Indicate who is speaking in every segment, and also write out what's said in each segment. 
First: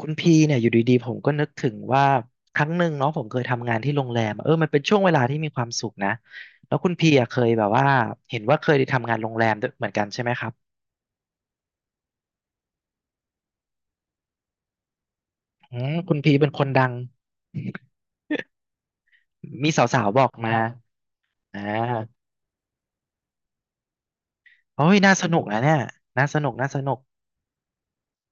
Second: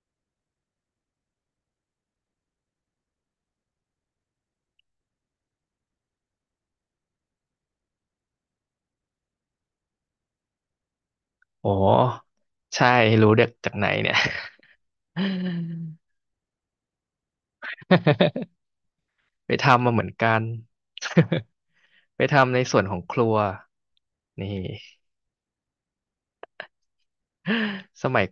Speaker 1: คุณพีเนี่ยอยู่ดีๆผมก็นึกถึงว่าครั้งหนึ่งเนาะผมเคยทำงานที่โรงแรมอะมันเป็นช่วงเวลาที่มีความสุขนะแล้วคุณพีอะเคยแบบว่าเห็นว่าเคยได้ทำงานโรงแรมด้วยเหมือนกันใช่ไหมครับ
Speaker 2: โอ้ใช่รู้เด็กจากไหนเนี่ย
Speaker 1: อืมคุณพีเป็นคนดัง
Speaker 2: ไป
Speaker 1: มี
Speaker 2: ทำมาเห
Speaker 1: สา
Speaker 2: มือ
Speaker 1: ว
Speaker 2: น
Speaker 1: ๆบอก
Speaker 2: กัน
Speaker 1: มาอ่
Speaker 2: ไป
Speaker 1: า
Speaker 2: ทำในส่วนของครัวนี่
Speaker 1: โอ้ยน่าสนุกนะเนี่ยน่าสนุก
Speaker 2: สมัย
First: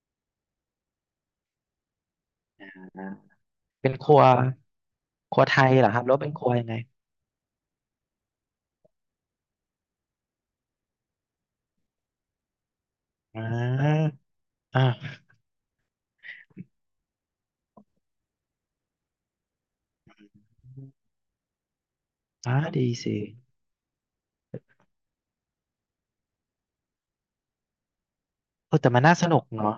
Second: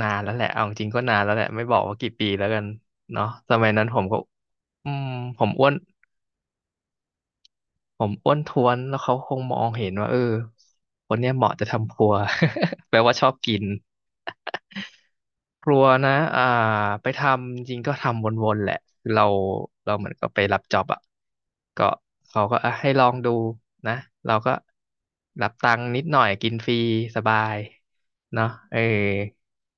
Speaker 2: นานแล้วแหละเอาจริงๆก็นานแล้วแหละไม่บอกว่ากี่ปีแล้วกั
Speaker 1: อ
Speaker 2: น
Speaker 1: ่า
Speaker 2: เนาะสมัยนั้น
Speaker 1: เป็น
Speaker 2: ผม
Speaker 1: ค
Speaker 2: ก็
Speaker 1: รัว
Speaker 2: อืม
Speaker 1: ค
Speaker 2: ผ
Speaker 1: รัว
Speaker 2: ม
Speaker 1: ไท
Speaker 2: อ้ว
Speaker 1: ย
Speaker 2: น
Speaker 1: เหรอครับแล้วเป็นครัวยังไง
Speaker 2: ผมอ้วนท้วนแล้วเขาคงมองเห็นว่าคนเนี้ยเหมาะจะทำครัว แปลว่าชอบ
Speaker 1: อ่
Speaker 2: กิน
Speaker 1: าอ่า
Speaker 2: ครัวนะไปทำจริงก็ทำวนๆแหละคือเราเหมือนก็ไปรับจ็อบอ่ะก็เขา
Speaker 1: อ่า
Speaker 2: ก็อ่ะ
Speaker 1: ดี
Speaker 2: ให้ลอง
Speaker 1: สิ
Speaker 2: ดูนะ เราก็รับตังค์นิดหน่อยกินฟรีสบายเนาะ
Speaker 1: เอ
Speaker 2: เออ
Speaker 1: อแต่มันน่าสนุกเนาะ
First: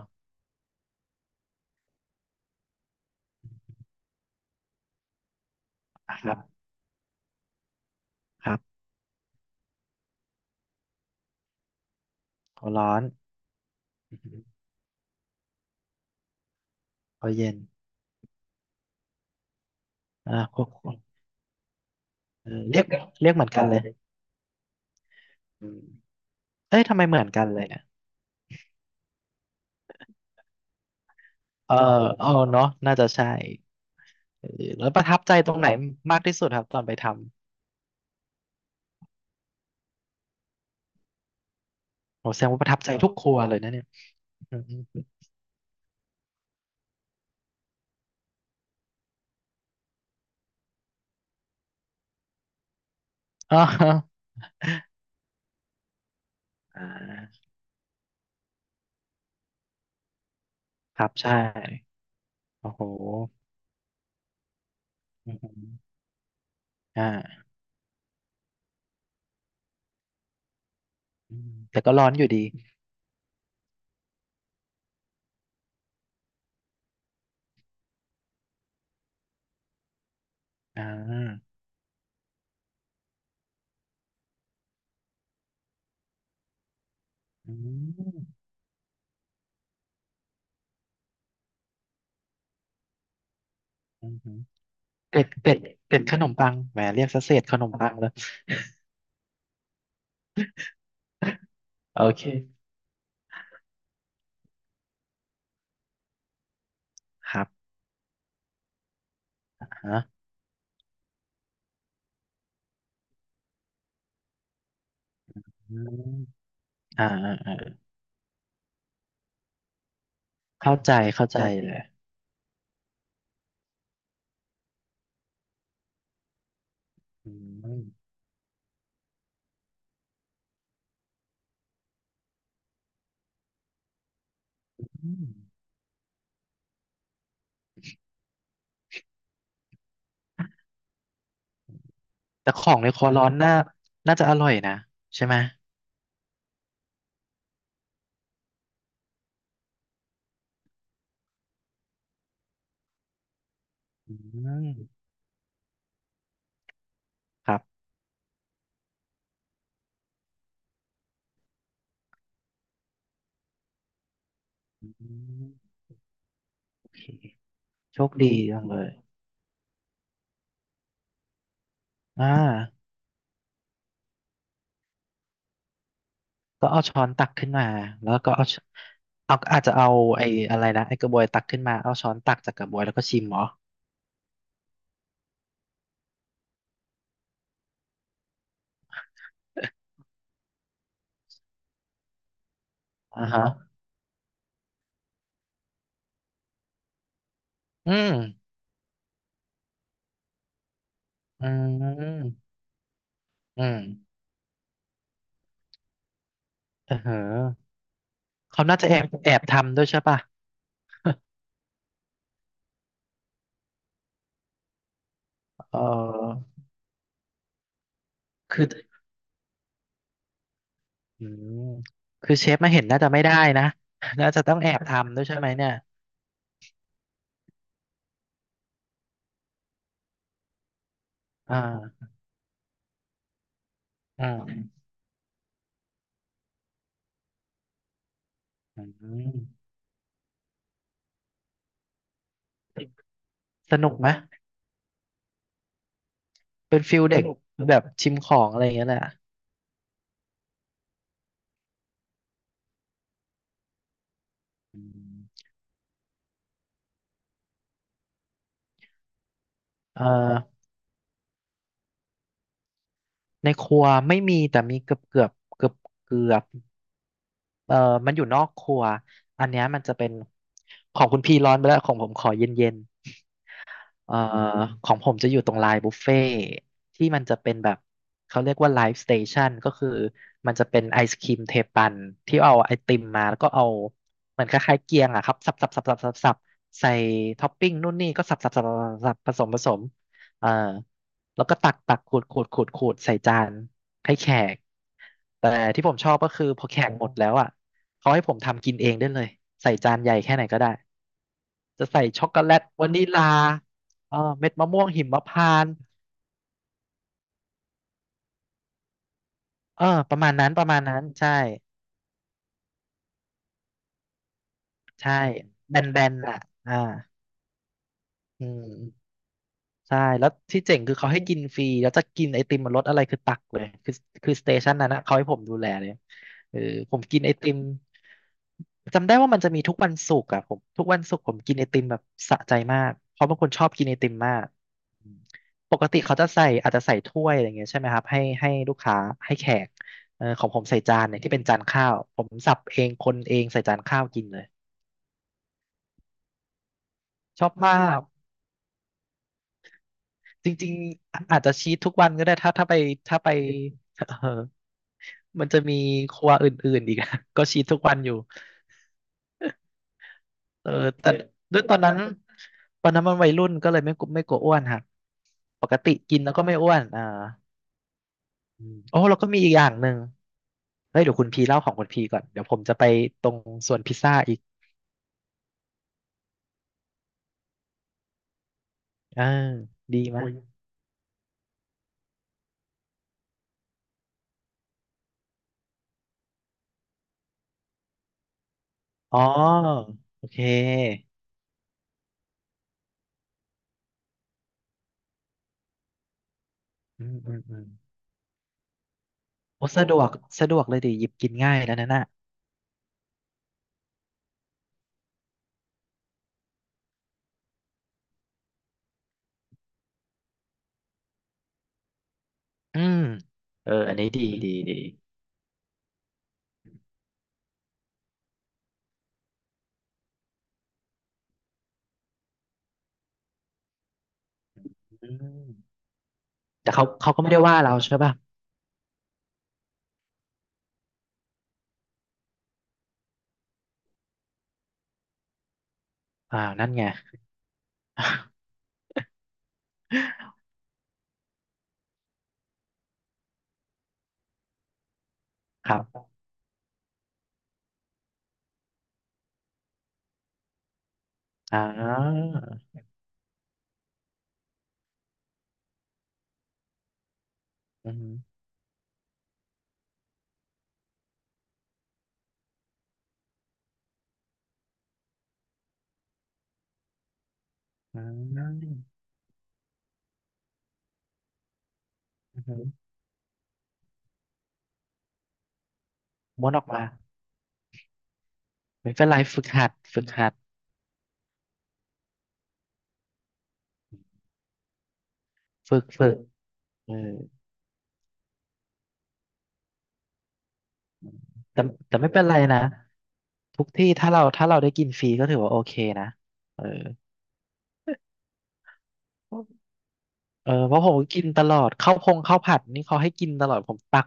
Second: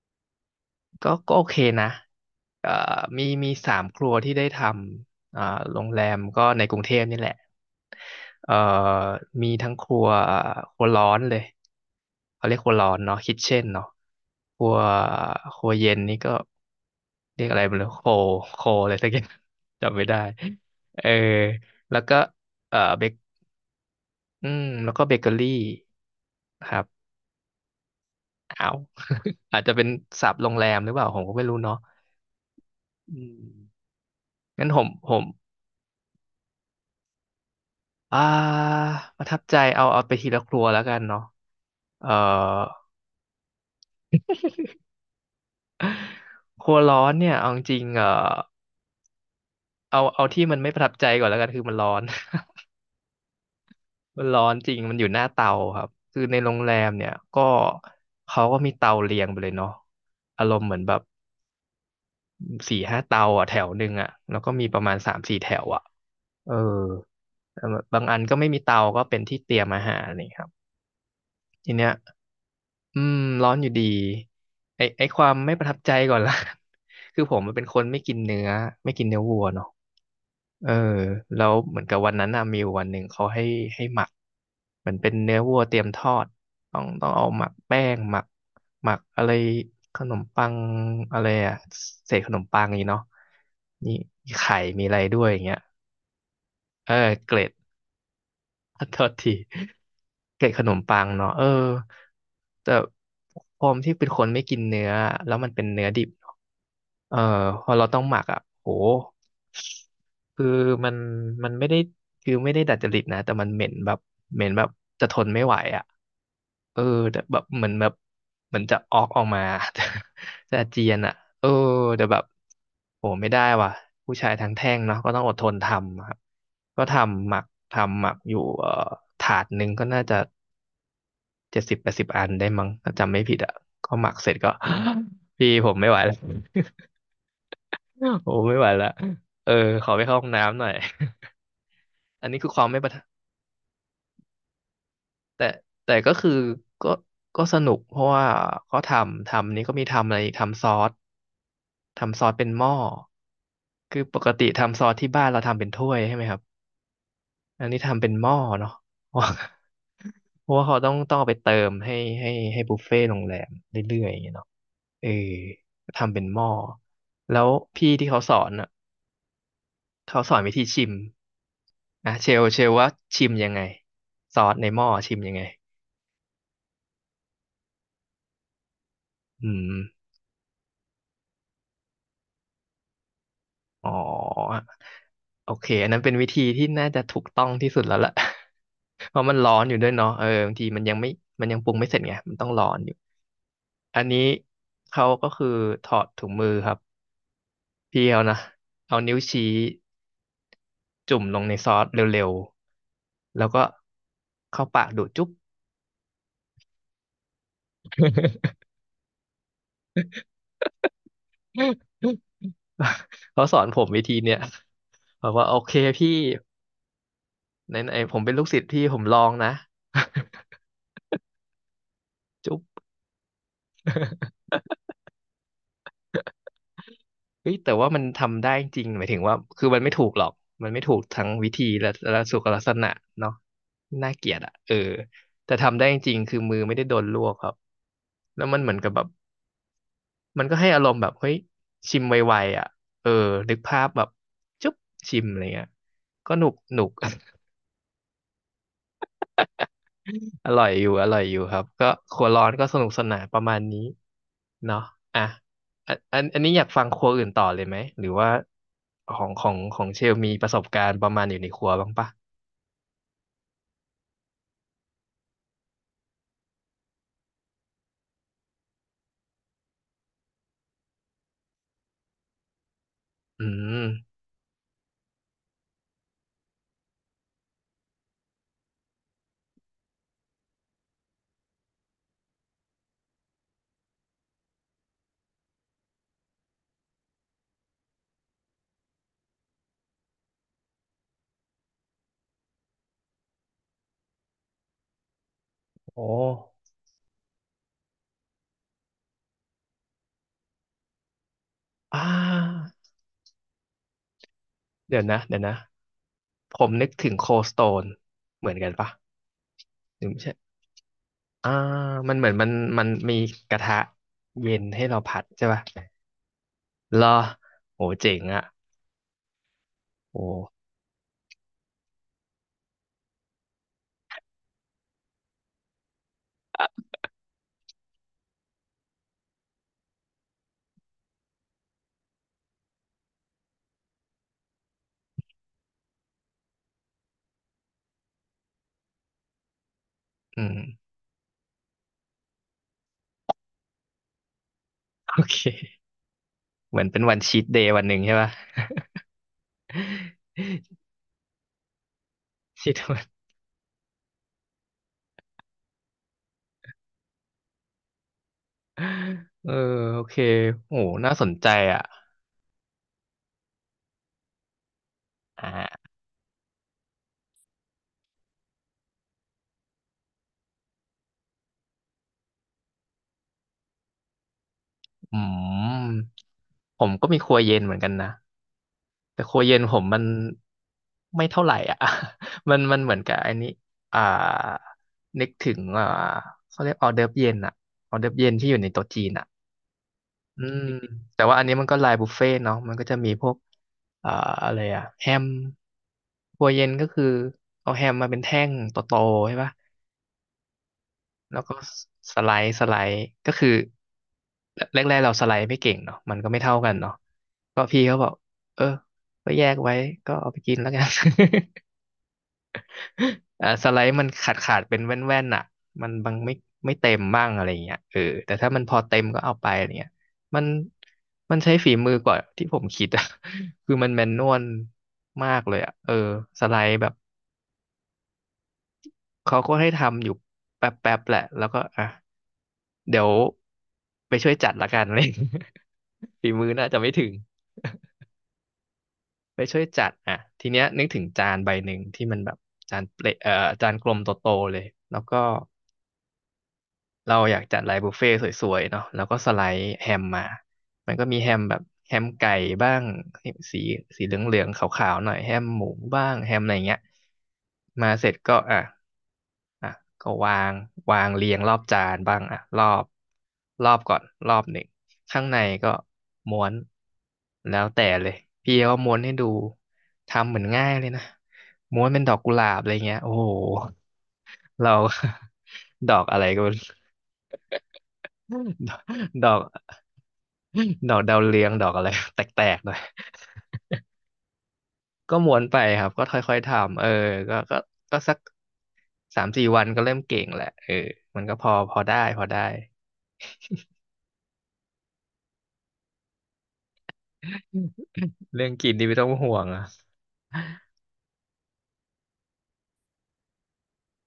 Speaker 2: ก็โอเคนะเอ่อมีสามครัวที่ได้ทำโรงแร
Speaker 1: อ่ะ
Speaker 2: ม
Speaker 1: ครับ
Speaker 2: ก็ในกรุงเทพนี่แหละ
Speaker 1: ค
Speaker 2: เอ่อ
Speaker 1: รับ
Speaker 2: มีทั้งครัวร้อนเลยเขาเรีย
Speaker 1: ค
Speaker 2: กค
Speaker 1: รั
Speaker 2: รั
Speaker 1: ว
Speaker 2: ว
Speaker 1: ร้
Speaker 2: ร้อ
Speaker 1: อ
Speaker 2: น
Speaker 1: น
Speaker 2: เนาะคิทเช่นเนาะ
Speaker 1: พอหือ
Speaker 2: ครัวครัวเย็นนี่ก็
Speaker 1: ครัว
Speaker 2: เรียก
Speaker 1: เย็
Speaker 2: อะ
Speaker 1: น
Speaker 2: ไรไม่รู้โคโคอะไรสักอย่าง จำไม่ได้
Speaker 1: อ่าพวก
Speaker 2: เออแล้วก็
Speaker 1: เออเรียก
Speaker 2: เบค
Speaker 1: เรียกเหมือนกัใช่นเลย
Speaker 2: แล้วก็เบเกอรี่
Speaker 1: อืม
Speaker 2: ค
Speaker 1: เอ้
Speaker 2: รั
Speaker 1: ยทำไม
Speaker 2: บ
Speaker 1: เหมือนกันเลยเนี่ย
Speaker 2: อ้าว อาจจะเป็นศัพท์โรงแรมหรือเปล่าผมก็ไม่รู้
Speaker 1: เอ
Speaker 2: เนาะ
Speaker 1: อเออเนาะน่าจะ
Speaker 2: อื
Speaker 1: ใช่
Speaker 2: ม
Speaker 1: เอ
Speaker 2: งั้น
Speaker 1: อ
Speaker 2: ผ
Speaker 1: แล้
Speaker 2: ม
Speaker 1: วประ
Speaker 2: ผ
Speaker 1: ทับ
Speaker 2: ม
Speaker 1: ใจตรงไหนมากที่สุดครับตอนไปทำ
Speaker 2: อ่าประทับใจเอาไปทีละครัวแล้วกันเนาะเอ่อ
Speaker 1: โหแสดงว่าประทับใจทุกครัวเลยนะเนี่ยอืม
Speaker 2: ครัวร้อนเนี่ยเอาจริงๆเอาที่มันไม่ประทับใจก่อนแล้วกันคือมันร้อน
Speaker 1: อ๋อ
Speaker 2: มันร้อนจริงมันอยู่หน้าเตาครับคือในโรงแร
Speaker 1: อ่า
Speaker 2: มเนี่ยก็เขาก็มีเตาเรียงไปเลยเนาะอารมณ์เหมือนแบ
Speaker 1: ค
Speaker 2: บ
Speaker 1: รับใช่โอ้
Speaker 2: สี่
Speaker 1: โห
Speaker 2: ห้าเตาอ่ะแถวหนึ่งอ่ะแล้วก็มีประมาณสาม
Speaker 1: อื
Speaker 2: สี่แถวอ่ะ
Speaker 1: ม
Speaker 2: เออ
Speaker 1: อ่า
Speaker 2: แต่บางอันก็ไม่มีเตาก็เป็นที่เตรียมอาหารนี่ครับ
Speaker 1: อืม
Speaker 2: ที
Speaker 1: แต่
Speaker 2: เนี้
Speaker 1: ก็
Speaker 2: ย
Speaker 1: ร้อนอยู่ดี
Speaker 2: อืมร้อนอยู่ดีไอไอความไม่ประทับใจก่อนละ คือผมมันเป็นคนไม่กินเนื้อไม่กินเนื้อวัวเนาะ เออ
Speaker 1: อ่
Speaker 2: แล้ว
Speaker 1: า
Speaker 2: เหมือนกับวันนั้นอะมีอยู่วันหนึ่งเขาให้หมักเหมือนเป็นเนื้อวัวเตรียมทอดต้องเอาหมัก
Speaker 1: อื
Speaker 2: แป้ง
Speaker 1: ม
Speaker 2: หมักอะไรขนมปังอะไรอะเศษขนมปังนี่เนาะนี่
Speaker 1: อืม
Speaker 2: มีไข่มีอะไร
Speaker 1: เก
Speaker 2: ด้
Speaker 1: ล็
Speaker 2: วย
Speaker 1: ด
Speaker 2: อย่าง
Speaker 1: เกล็
Speaker 2: เงี้ย
Speaker 1: ดเกล็ดขนมปังแหม
Speaker 2: เออ
Speaker 1: เรียกซะเศ
Speaker 2: เก
Speaker 1: ษ
Speaker 2: ล็ด
Speaker 1: ขนมปังเลย
Speaker 2: โทษทีเกล็ดขนมปังเนาะเออ
Speaker 1: โอเค
Speaker 2: แต่ผมที่เป็นคนไม่กินเนื้อแล้วมันเป็นเนื้อดิบ เอ่อ
Speaker 1: ครั
Speaker 2: พ
Speaker 1: บ
Speaker 2: อเราต้องหมักอ่ะโห
Speaker 1: ฮะ
Speaker 2: คือมันมันไม่ได้คือไม่ได้ดัดจริตนะแต่มันเหม็นแบบเหม็นแบบจะทนไม่ไหว
Speaker 1: อ
Speaker 2: อ่ะ
Speaker 1: ม
Speaker 2: เออ
Speaker 1: อ่า
Speaker 2: แต่
Speaker 1: อ่า
Speaker 2: แบบ
Speaker 1: อ่า
Speaker 2: เหมือนแบบเหมือนจะออกมา จะอา
Speaker 1: เข้า
Speaker 2: เจี
Speaker 1: ใจ
Speaker 2: ยนอ่ะ
Speaker 1: เข้าใจ
Speaker 2: เออ
Speaker 1: เลย
Speaker 2: แต่แบบโหไม่ได้ว่ะผู้ชายทั้งแท่งเนาะก็ต้องอดทนทำครับก็
Speaker 1: อืม
Speaker 2: ทำหมักอยู่ถาดหนึ่งก็น่าจะ7080อันได้มั้งถ้าจำไม่ผิดอ่ะก็หมักเสร็จก็ พี่ผมไม่ไหวแล้ว โอ้ไม่ไหวละเออขอไปเข้าห้องน้ำหน่อย อันนี้คื
Speaker 1: แต่
Speaker 2: อค
Speaker 1: ข
Speaker 2: วาม
Speaker 1: อ
Speaker 2: ไม่
Speaker 1: ง
Speaker 2: ป
Speaker 1: ใน
Speaker 2: ระ
Speaker 1: ค
Speaker 2: ทับ
Speaker 1: รัวร้อนน่าน่าจะอร่อยนะใช่ไหม
Speaker 2: แต่แต่ก็คือก็ก็สนุกเพราะว่าก็ทำนี้ก็มีทำอะไรอีกทำซอสทำซอสเป็นหม้อคือ
Speaker 1: อื
Speaker 2: ปกติทำซอ
Speaker 1: ม
Speaker 2: สที่บ้านเราทำเป็นถ้วยใช่ไหมครับ
Speaker 1: ครั
Speaker 2: อันนี้
Speaker 1: บ
Speaker 2: ทำเป็นหม้อเนาะ เพราะเพราะว่าเขาต้องเอาไปเติมให้บุฟเฟ่ต์โรงแรมเรื่อยๆอย่างเงี้ยเนาะ
Speaker 1: อ
Speaker 2: เออ
Speaker 1: ืม
Speaker 2: ทำเป็นหม้อ
Speaker 1: โอเค
Speaker 2: แล้วพี่
Speaker 1: โช
Speaker 2: ที่
Speaker 1: ค
Speaker 2: เขาส
Speaker 1: ดี
Speaker 2: อน
Speaker 1: จัง
Speaker 2: อ่ะ
Speaker 1: เลย
Speaker 2: เขาสอนวิธีชิมอ่ะ
Speaker 1: อ่
Speaker 2: เชล
Speaker 1: า
Speaker 2: ว่าชิมยังไงซอสในหม้อชิมยังไง
Speaker 1: ก็เอาช้อนตักขึ้นมาแล้วก็เอาชเอา
Speaker 2: อื
Speaker 1: อาจ
Speaker 2: ม
Speaker 1: จะเอาไอ้อะไรนะไอ้กระบวยตักขึ้นมาเอาช้อนตักจากกระบวยแล้วก็ชิมเหรอ
Speaker 2: อ๋อโอเคอันนั้นเป็นวิธีที่น่าจะถูกต้องที่สุดแล้วล่ะ เพราะมันร้อนอยู่ด้วยเนาะเออบางทีมันยังปรุงไม่เสร็จไงมันต้องร้อนอยู่
Speaker 1: อ่าฮะ
Speaker 2: อันนี้เขาก็คือถอดถุงมือครับ
Speaker 1: อื
Speaker 2: พี่
Speaker 1: ม
Speaker 2: เขานะเอานิ้วชี้จุ่มลง
Speaker 1: อื
Speaker 2: ในซอสเร็ว
Speaker 1: ม
Speaker 2: ๆแล้ว
Speaker 1: อื
Speaker 2: ก็
Speaker 1: ม
Speaker 2: เข้าปากดูดจุ๊บ
Speaker 1: เออเหอะเขาน่าจะแอบทำด้วยใช่ป่ะ
Speaker 2: เขาสอนผมวิธีเนี่ยบอกว่าโอเค
Speaker 1: เ
Speaker 2: พี่
Speaker 1: ออ
Speaker 2: ไหนๆผมเป็นลูกศิษ
Speaker 1: คือ
Speaker 2: ย์พี่ผมลองนะ
Speaker 1: อืมคือ เช
Speaker 2: จุ๊
Speaker 1: ฟ
Speaker 2: บ
Speaker 1: มาเห็นน่าจะไม่ได้นะ น่าจะ ต้องแอบทำด้วยใช่ไหมเนี่ย
Speaker 2: เฮ้ยแต่ว่ามันทำได้จริงหมายถึงว่าคือมันไม่ถูกหรอกมันไม่ถูกทั้งวิ
Speaker 1: อ่
Speaker 2: ธี
Speaker 1: า
Speaker 2: และสุขลักษณะเนาะน่า
Speaker 1: อ่
Speaker 2: เกลียดอ่ะเออ
Speaker 1: า
Speaker 2: แต่ทำได้จริงคือมือไม่ได้โดนลวกครับแล้วมันเหมือน
Speaker 1: อื
Speaker 2: กับแบบ
Speaker 1: ม
Speaker 2: มันก็ให้อารมณ์แบบเฮ้ยชิมไวๆอ่ะเออนึก
Speaker 1: ส
Speaker 2: ภาพ
Speaker 1: นุก
Speaker 2: แบ
Speaker 1: ไหม
Speaker 2: บจุ๊บชิมอะไรเงี้ยก็หนุก
Speaker 1: เป็
Speaker 2: ห
Speaker 1: น
Speaker 2: นุก
Speaker 1: ฟิลเด็กแบบชิมของอะไรอย่างเงี้ยแหละ
Speaker 2: อร่อยอยู่อร่อยอยู่ครับก็ครัวร้อนก็สนุกสนานประมาณนี้เนาะ
Speaker 1: อื
Speaker 2: อ่ะ
Speaker 1: ม
Speaker 2: อันนี้อยากฟังครัวอื่นต่อเลยไหมหรือว่าของเช
Speaker 1: เอ่อ
Speaker 2: ลมีประสบการณ์ประมาณอยู่ในครัวบ้างปะ
Speaker 1: ในครัวไม่มีแต่มีเกือบเอ่อมันอยู่นอกครัวอันเนี้ยมันจะเป็นของคุณพี่ร้อนไปแล้วของผมขอเย็นเย็น
Speaker 2: อืม
Speaker 1: เอ่อของผมจะอยู่ตรงไลน์บุฟเฟ่ที่มันจะเป็นแบบเขาเรียกว่าไลฟ์สเตชันก็คือมันจะเป็นไอศครีมเทปันที่เอาไอติมมาแล้วก็เอาเหมือนคล้ายๆเกียงอะครับสับสับสับสับสับสับใส่ท็อปปิ้งนู่นนี่ก็สับสับสับสับสับผสมผสมเอ่อแล้วก็ตักตักขูดขูดขูดขูดใส่จานให้แขกแต่ที่ผม
Speaker 2: โอ้
Speaker 1: ชอบก็คือพอแขกหมดแล้วอ่ะเขาให้ผมทำกินเองได้เลยใส่จานใหญ่แค่ไหนก็ได้ จะ
Speaker 2: อ่
Speaker 1: ใส่ช็อกโกแล
Speaker 2: า
Speaker 1: ตวานิลาเออเม็ดมะม่วง
Speaker 2: เดี๋ย
Speaker 1: หิ
Speaker 2: ว
Speaker 1: ม
Speaker 2: นะเดี๋ยว
Speaker 1: พา
Speaker 2: นะ
Speaker 1: นต์
Speaker 2: ผมนึกถึงโคสโตนเหมือนกันปะ
Speaker 1: เออ
Speaker 2: หรือ
Speaker 1: ป
Speaker 2: ไม่
Speaker 1: ระมา
Speaker 2: ใช่
Speaker 1: ณนั้นประมาณนั้นใช่
Speaker 2: อ่ามันเหมือนมันมีกระทะเย็นให้เรา
Speaker 1: ใช่
Speaker 2: ผัดใช่ปะ
Speaker 1: แบนๆน่ะอ่า
Speaker 2: เหรอโหเจ๋งอ่ะ
Speaker 1: อืม ใช่
Speaker 2: โอ้
Speaker 1: แล้วที่เจ๋งคือเขาให้กินฟรีแล้วจะกินไอติมมันรสอะไรคือตักเลยคือคือสเตชันนั้นนะเขาให้ผมดูแลเลยเออผมกินไอติมจำได้ว่ามันจะมีทุกวันศุกร์อะผมทุกวันศุกร์ผมกินไอติมแบบสะใจมากเพราะบางคนชอบกินไอติมมากอืมปกติเขาจะใส่อาจจะใส่ถ้วยอะไรเงี้ยใช่ไหมครับให้ลูกค้าให้แขกเออ
Speaker 2: อื
Speaker 1: ของ
Speaker 2: ม
Speaker 1: ผมใส่จานเนี่ยที่เป็นจานข้าวผมสับเองคนเองใส่จานข้าวกินเลย
Speaker 2: โอเคเหมือนเป็นวันชี
Speaker 1: ช
Speaker 2: ท
Speaker 1: อบ
Speaker 2: เดย์
Speaker 1: มา
Speaker 2: วันหนึ่ง
Speaker 1: ก
Speaker 2: ใช่ปะ
Speaker 1: จริงๆอาจจะชีททุกวันก็ได้ถ้า
Speaker 2: ซี
Speaker 1: ไป
Speaker 2: ทอน
Speaker 1: ถ้าไปเออมันจะมีครัวอื่นๆอีกอะ ก็ชีททุกวันอยู่
Speaker 2: เออโอเค
Speaker 1: เออ
Speaker 2: โห
Speaker 1: แต่
Speaker 2: น่าสนใจ
Speaker 1: ด้วยตอ
Speaker 2: อ่ะ
Speaker 1: นนั้นตอนนั้นมันวัยรุ่นก็เลยไม่กลัวอ้วนครับปก
Speaker 2: อ่า
Speaker 1: ติกินแล้วก็ไม่อ้วนอ่าอืมโอ้แล้วก็มีอีกอย่างหนึ่งเฮ้ยเดี๋ยวคุณพีเล่าของคุณพีก่อนเดี๋ยวผมจะไปตรงส่วนพิซซ่าอีก
Speaker 2: อืมผมก็มีครัวเย็นเหมือนกันนะแต่
Speaker 1: อ่า
Speaker 2: ครัวเย็นผมมั
Speaker 1: ดี
Speaker 2: น
Speaker 1: ไหมโย
Speaker 2: ไม่เท่าไหร่อ่ะ มันเหมือนกับอันนี้อ่านึกถึงเขาเรียกออเดิร์ฟเย็นอ่ะออเดิร์ฟเย็นที่อยู่ในโต๊ะจีน
Speaker 1: อ๋อ
Speaker 2: อ่ะ
Speaker 1: โอเค
Speaker 2: อืมแต่ว่าอันนี้มันก็ไลน์บุฟเฟ่ต์เนาะมันก็จะมีพวกอ่าอะไรอ่ะแฮมครัวเย็นก็คือ
Speaker 1: อืมอืมอืม
Speaker 2: เอาแฮมมาเป็นแท่งโตๆใช่ปะ
Speaker 1: โอ้สะดวกสะดวกเลยดิหยิบกิน
Speaker 2: แล้ว
Speaker 1: ง่า
Speaker 2: ก็
Speaker 1: ยแล้วนะน่ะ
Speaker 2: สไลด์ก็คือแรกๆเราสไลด์ไม่เก่งเนาะมันก็ไม่เท่ากันเนาะก็พี่เขาบอกเออก็แยกไว้ก็เอาไปกินแล้วกัน
Speaker 1: อืม
Speaker 2: อ่าส
Speaker 1: เออ
Speaker 2: ไล
Speaker 1: อั
Speaker 2: ด์
Speaker 1: น
Speaker 2: มัน
Speaker 1: นี้ดี
Speaker 2: ขาด
Speaker 1: ดี
Speaker 2: ขาด
Speaker 1: ดี
Speaker 2: เป็นแว่นๆอ่ะมันบางไม่เต็มบ้างอะไรอย่างเงี้ยเออแต่ถ้ามันพอเต็มก็เอาไปอะไรเงี้ยมันมันใช้ฝีมือกว่าที่ผมคิดอ่ะ คือมันแมนนวล
Speaker 1: อื
Speaker 2: มากเลยอ่ะ
Speaker 1: ม
Speaker 2: เออสไล
Speaker 1: แต่
Speaker 2: ด์แบ
Speaker 1: เขา
Speaker 2: บ
Speaker 1: เขาก็ไม่ได้ว่าเราใช่ป่ะ
Speaker 2: เขาก็ให้ทำอยู่แป๊บแป๊แหละแล้วก็อ่ะเดี๋ยวไปช่วยจัดละกัน อะไรอย่างเลย ฝี
Speaker 1: อ่า
Speaker 2: มือน่า
Speaker 1: นั่น
Speaker 2: จะ
Speaker 1: ไง
Speaker 2: ไม่ถึง ไปช่วยจัดอ่ะทีเนี้ยนึกถึงจานใบหนึ่งที่มันแบบจานเปลจานกลมโตๆเลยแล้วก็
Speaker 1: ครับ
Speaker 2: เราอยากจัดไลน์บุฟเฟ่ต์สวยๆเนาะแล้วก็สไลด์แฮมมามันก็มีแฮมแบ
Speaker 1: อ่า
Speaker 2: บแฮมไก่บ้างสีสีเหลืองๆขาวๆหน่อยแฮมหมูบ้างแฮมอะไรเงี้ย
Speaker 1: อื
Speaker 2: มาเสร็จก็
Speaker 1: ม
Speaker 2: อ่ะอ่ะก็วางเรียงรอบจานบ้างอ่ะรอบก่อนรอบหนึ่งข้างในก็ม้วนแล้วแต่
Speaker 1: อื
Speaker 2: เลยพี่เขา
Speaker 1: ม
Speaker 2: ม้วนให้ดูทำเหมือนง่ายเลยนะม้วนเป็นดอกกุห
Speaker 1: อื
Speaker 2: ลาบ
Speaker 1: ม
Speaker 2: อะไรเงี้ยโอ้โหเรา ดอกอะไรก็
Speaker 1: ม้ว
Speaker 2: ไม่
Speaker 1: นออกมา
Speaker 2: รู้
Speaker 1: ไม่เป็นไร
Speaker 2: ดอก
Speaker 1: ฝึกหัด
Speaker 2: ดอกดาวเรืองดอกอะไร แตกๆหน่อยก็ม้วนไป
Speaker 1: ฝึ
Speaker 2: ค
Speaker 1: ก
Speaker 2: รับก็
Speaker 1: ฝึก
Speaker 2: ค่อยๆทำเออ
Speaker 1: เออ
Speaker 2: ก็ก็ก็สักสามสี่วันก็เริ่มเก่งแหละเออมันก็พอ
Speaker 1: แต่
Speaker 2: พอได้
Speaker 1: แต่ไม่
Speaker 2: พ
Speaker 1: เป็
Speaker 2: อ
Speaker 1: นไร
Speaker 2: ได้
Speaker 1: นะทุกที่ถ้าเราถ้าเราได้กินฟรีก็ถือว่าโอเคนะเออ
Speaker 2: เรื่องกินนี่ไม่ต้องห่วงอะ
Speaker 1: เออเพราะผมก็กินตลอดข้าวพงข้าวผัดนี่เขาให้กินตลอดผมตัก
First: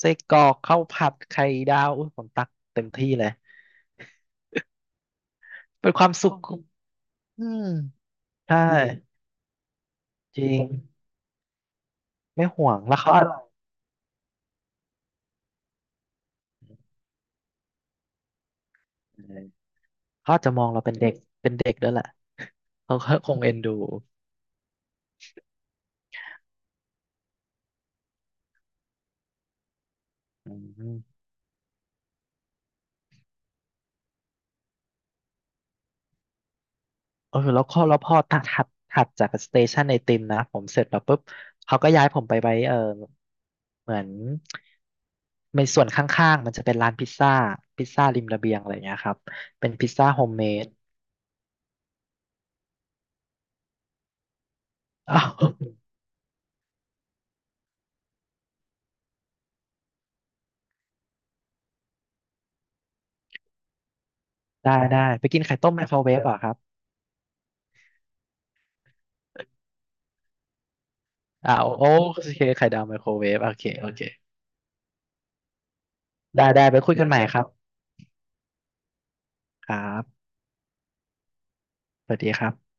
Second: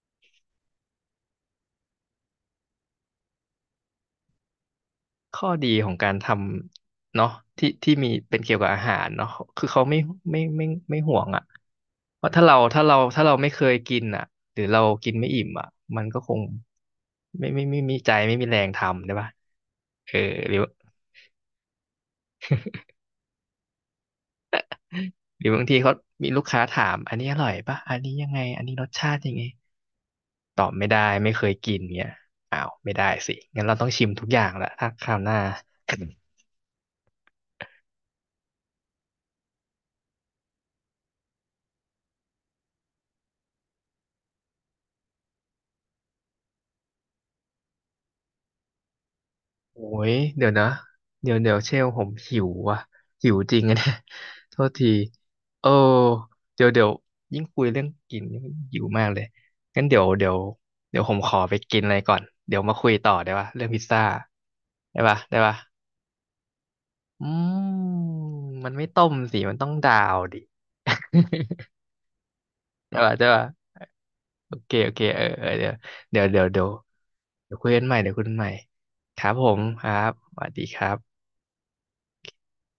Speaker 1: ไส้กรอกข้าวผัดไข่ดาวอุ๊ยผมตักเต็มที่เลย
Speaker 2: ข้อดีข
Speaker 1: เป็
Speaker 2: อ
Speaker 1: น
Speaker 2: ง
Speaker 1: ค
Speaker 2: กา
Speaker 1: วาม
Speaker 2: รท
Speaker 1: สุขของ
Speaker 2: ำเนาะ
Speaker 1: อืม
Speaker 2: ที่ที่มีเป็นเกี่ย
Speaker 1: ใช่
Speaker 2: วกับอาหารเนาะคือเขาไม่
Speaker 1: จริ
Speaker 2: ไม่
Speaker 1: ง
Speaker 2: ไม่ห่วงอะเพราะถ้า
Speaker 1: ไม่
Speaker 2: เรา
Speaker 1: ห่วง
Speaker 2: ถ้าเรา
Speaker 1: แล้วเขา
Speaker 2: ถ้า
Speaker 1: อาจ
Speaker 2: เราไม่เคยกินอะหรือเรากินไม่อิ่มอะมันก็คงไม่มีใจไม่มีแรงทำได้ปะเออ
Speaker 1: เขาอาจ
Speaker 2: ห
Speaker 1: จะ
Speaker 2: รือ
Speaker 1: มองเราเป็นเด็ก เป็นเด็กด้วยแหละเขาก็คงเอ็นดู
Speaker 2: หรือบางทีเขามีลูกค้าถามอันนี้อร่อยปะอันนี้ยังไงอันนี้รสชาติยังไง
Speaker 1: อื
Speaker 2: ตอบไม่ได้
Speaker 1: ม
Speaker 2: ไม่เคยกินเนี่ยอ้าวไม่ได้สิงั้นเราต้องชิมทุกอย่างละถ้าคราวหน้า
Speaker 1: เออแล้วข้อแล้วพอถัดจากสเตชันไอติมนะ ผมเสร็จแล้วปุ๊บ เขาก็ย้ายผมไปไว้เออเหมือนในส่วนข้างๆ มันจะเป็นร้านพิซซ่า พิซซ่าริมระเบียงอะไรเงี้ยครับเป็น
Speaker 2: โอ้
Speaker 1: พิซซ่า
Speaker 2: ย
Speaker 1: โฮมเม
Speaker 2: เดี๋ยวนะ
Speaker 1: ด
Speaker 2: เดี๋ยวเชลผมหิวว่ะหิวจริงอะเนี่ย โทษที
Speaker 1: อ้าว
Speaker 2: เออเดี๋ยวยิ่งคุยเรื่องกินยิ่งหิวมากเลยงั้นเดี๋ยวผมขอไปกินอะไรก่อนเดี๋ยวมาคุยต่อได้ปะเรื่องพิซซ่า
Speaker 1: ได้
Speaker 2: ได้
Speaker 1: ได้
Speaker 2: ปะ
Speaker 1: ไป
Speaker 2: ได้
Speaker 1: กิน
Speaker 2: ปะ
Speaker 1: ไข่ต้มไมโครเวฟเหรอ่ะครับ
Speaker 2: อืมมันไม่ต้มสิ มันต้องดาวดิ
Speaker 1: อ้าว โอเคไข่ดาวไม
Speaker 2: ใช่
Speaker 1: โคร
Speaker 2: ป่ะ
Speaker 1: เว
Speaker 2: ใช่
Speaker 1: ฟโอเค
Speaker 2: ป่ะ
Speaker 1: โอเค
Speaker 2: โอเคโอเคเออเออเดี๋ยวเดี๋ยวเดี๋
Speaker 1: ได้
Speaker 2: ยวเดี๋ย
Speaker 1: ได้
Speaker 2: ว
Speaker 1: ไปคุยกันใหม่ครั
Speaker 2: เดี๋ยวคุ
Speaker 1: บ
Speaker 2: ยกันใหม่เดี๋ยวคุยกันใหม่ครับผม
Speaker 1: ครั
Speaker 2: ครับ
Speaker 1: บ
Speaker 2: สวัสดีครับ
Speaker 1: สวัสดีครับ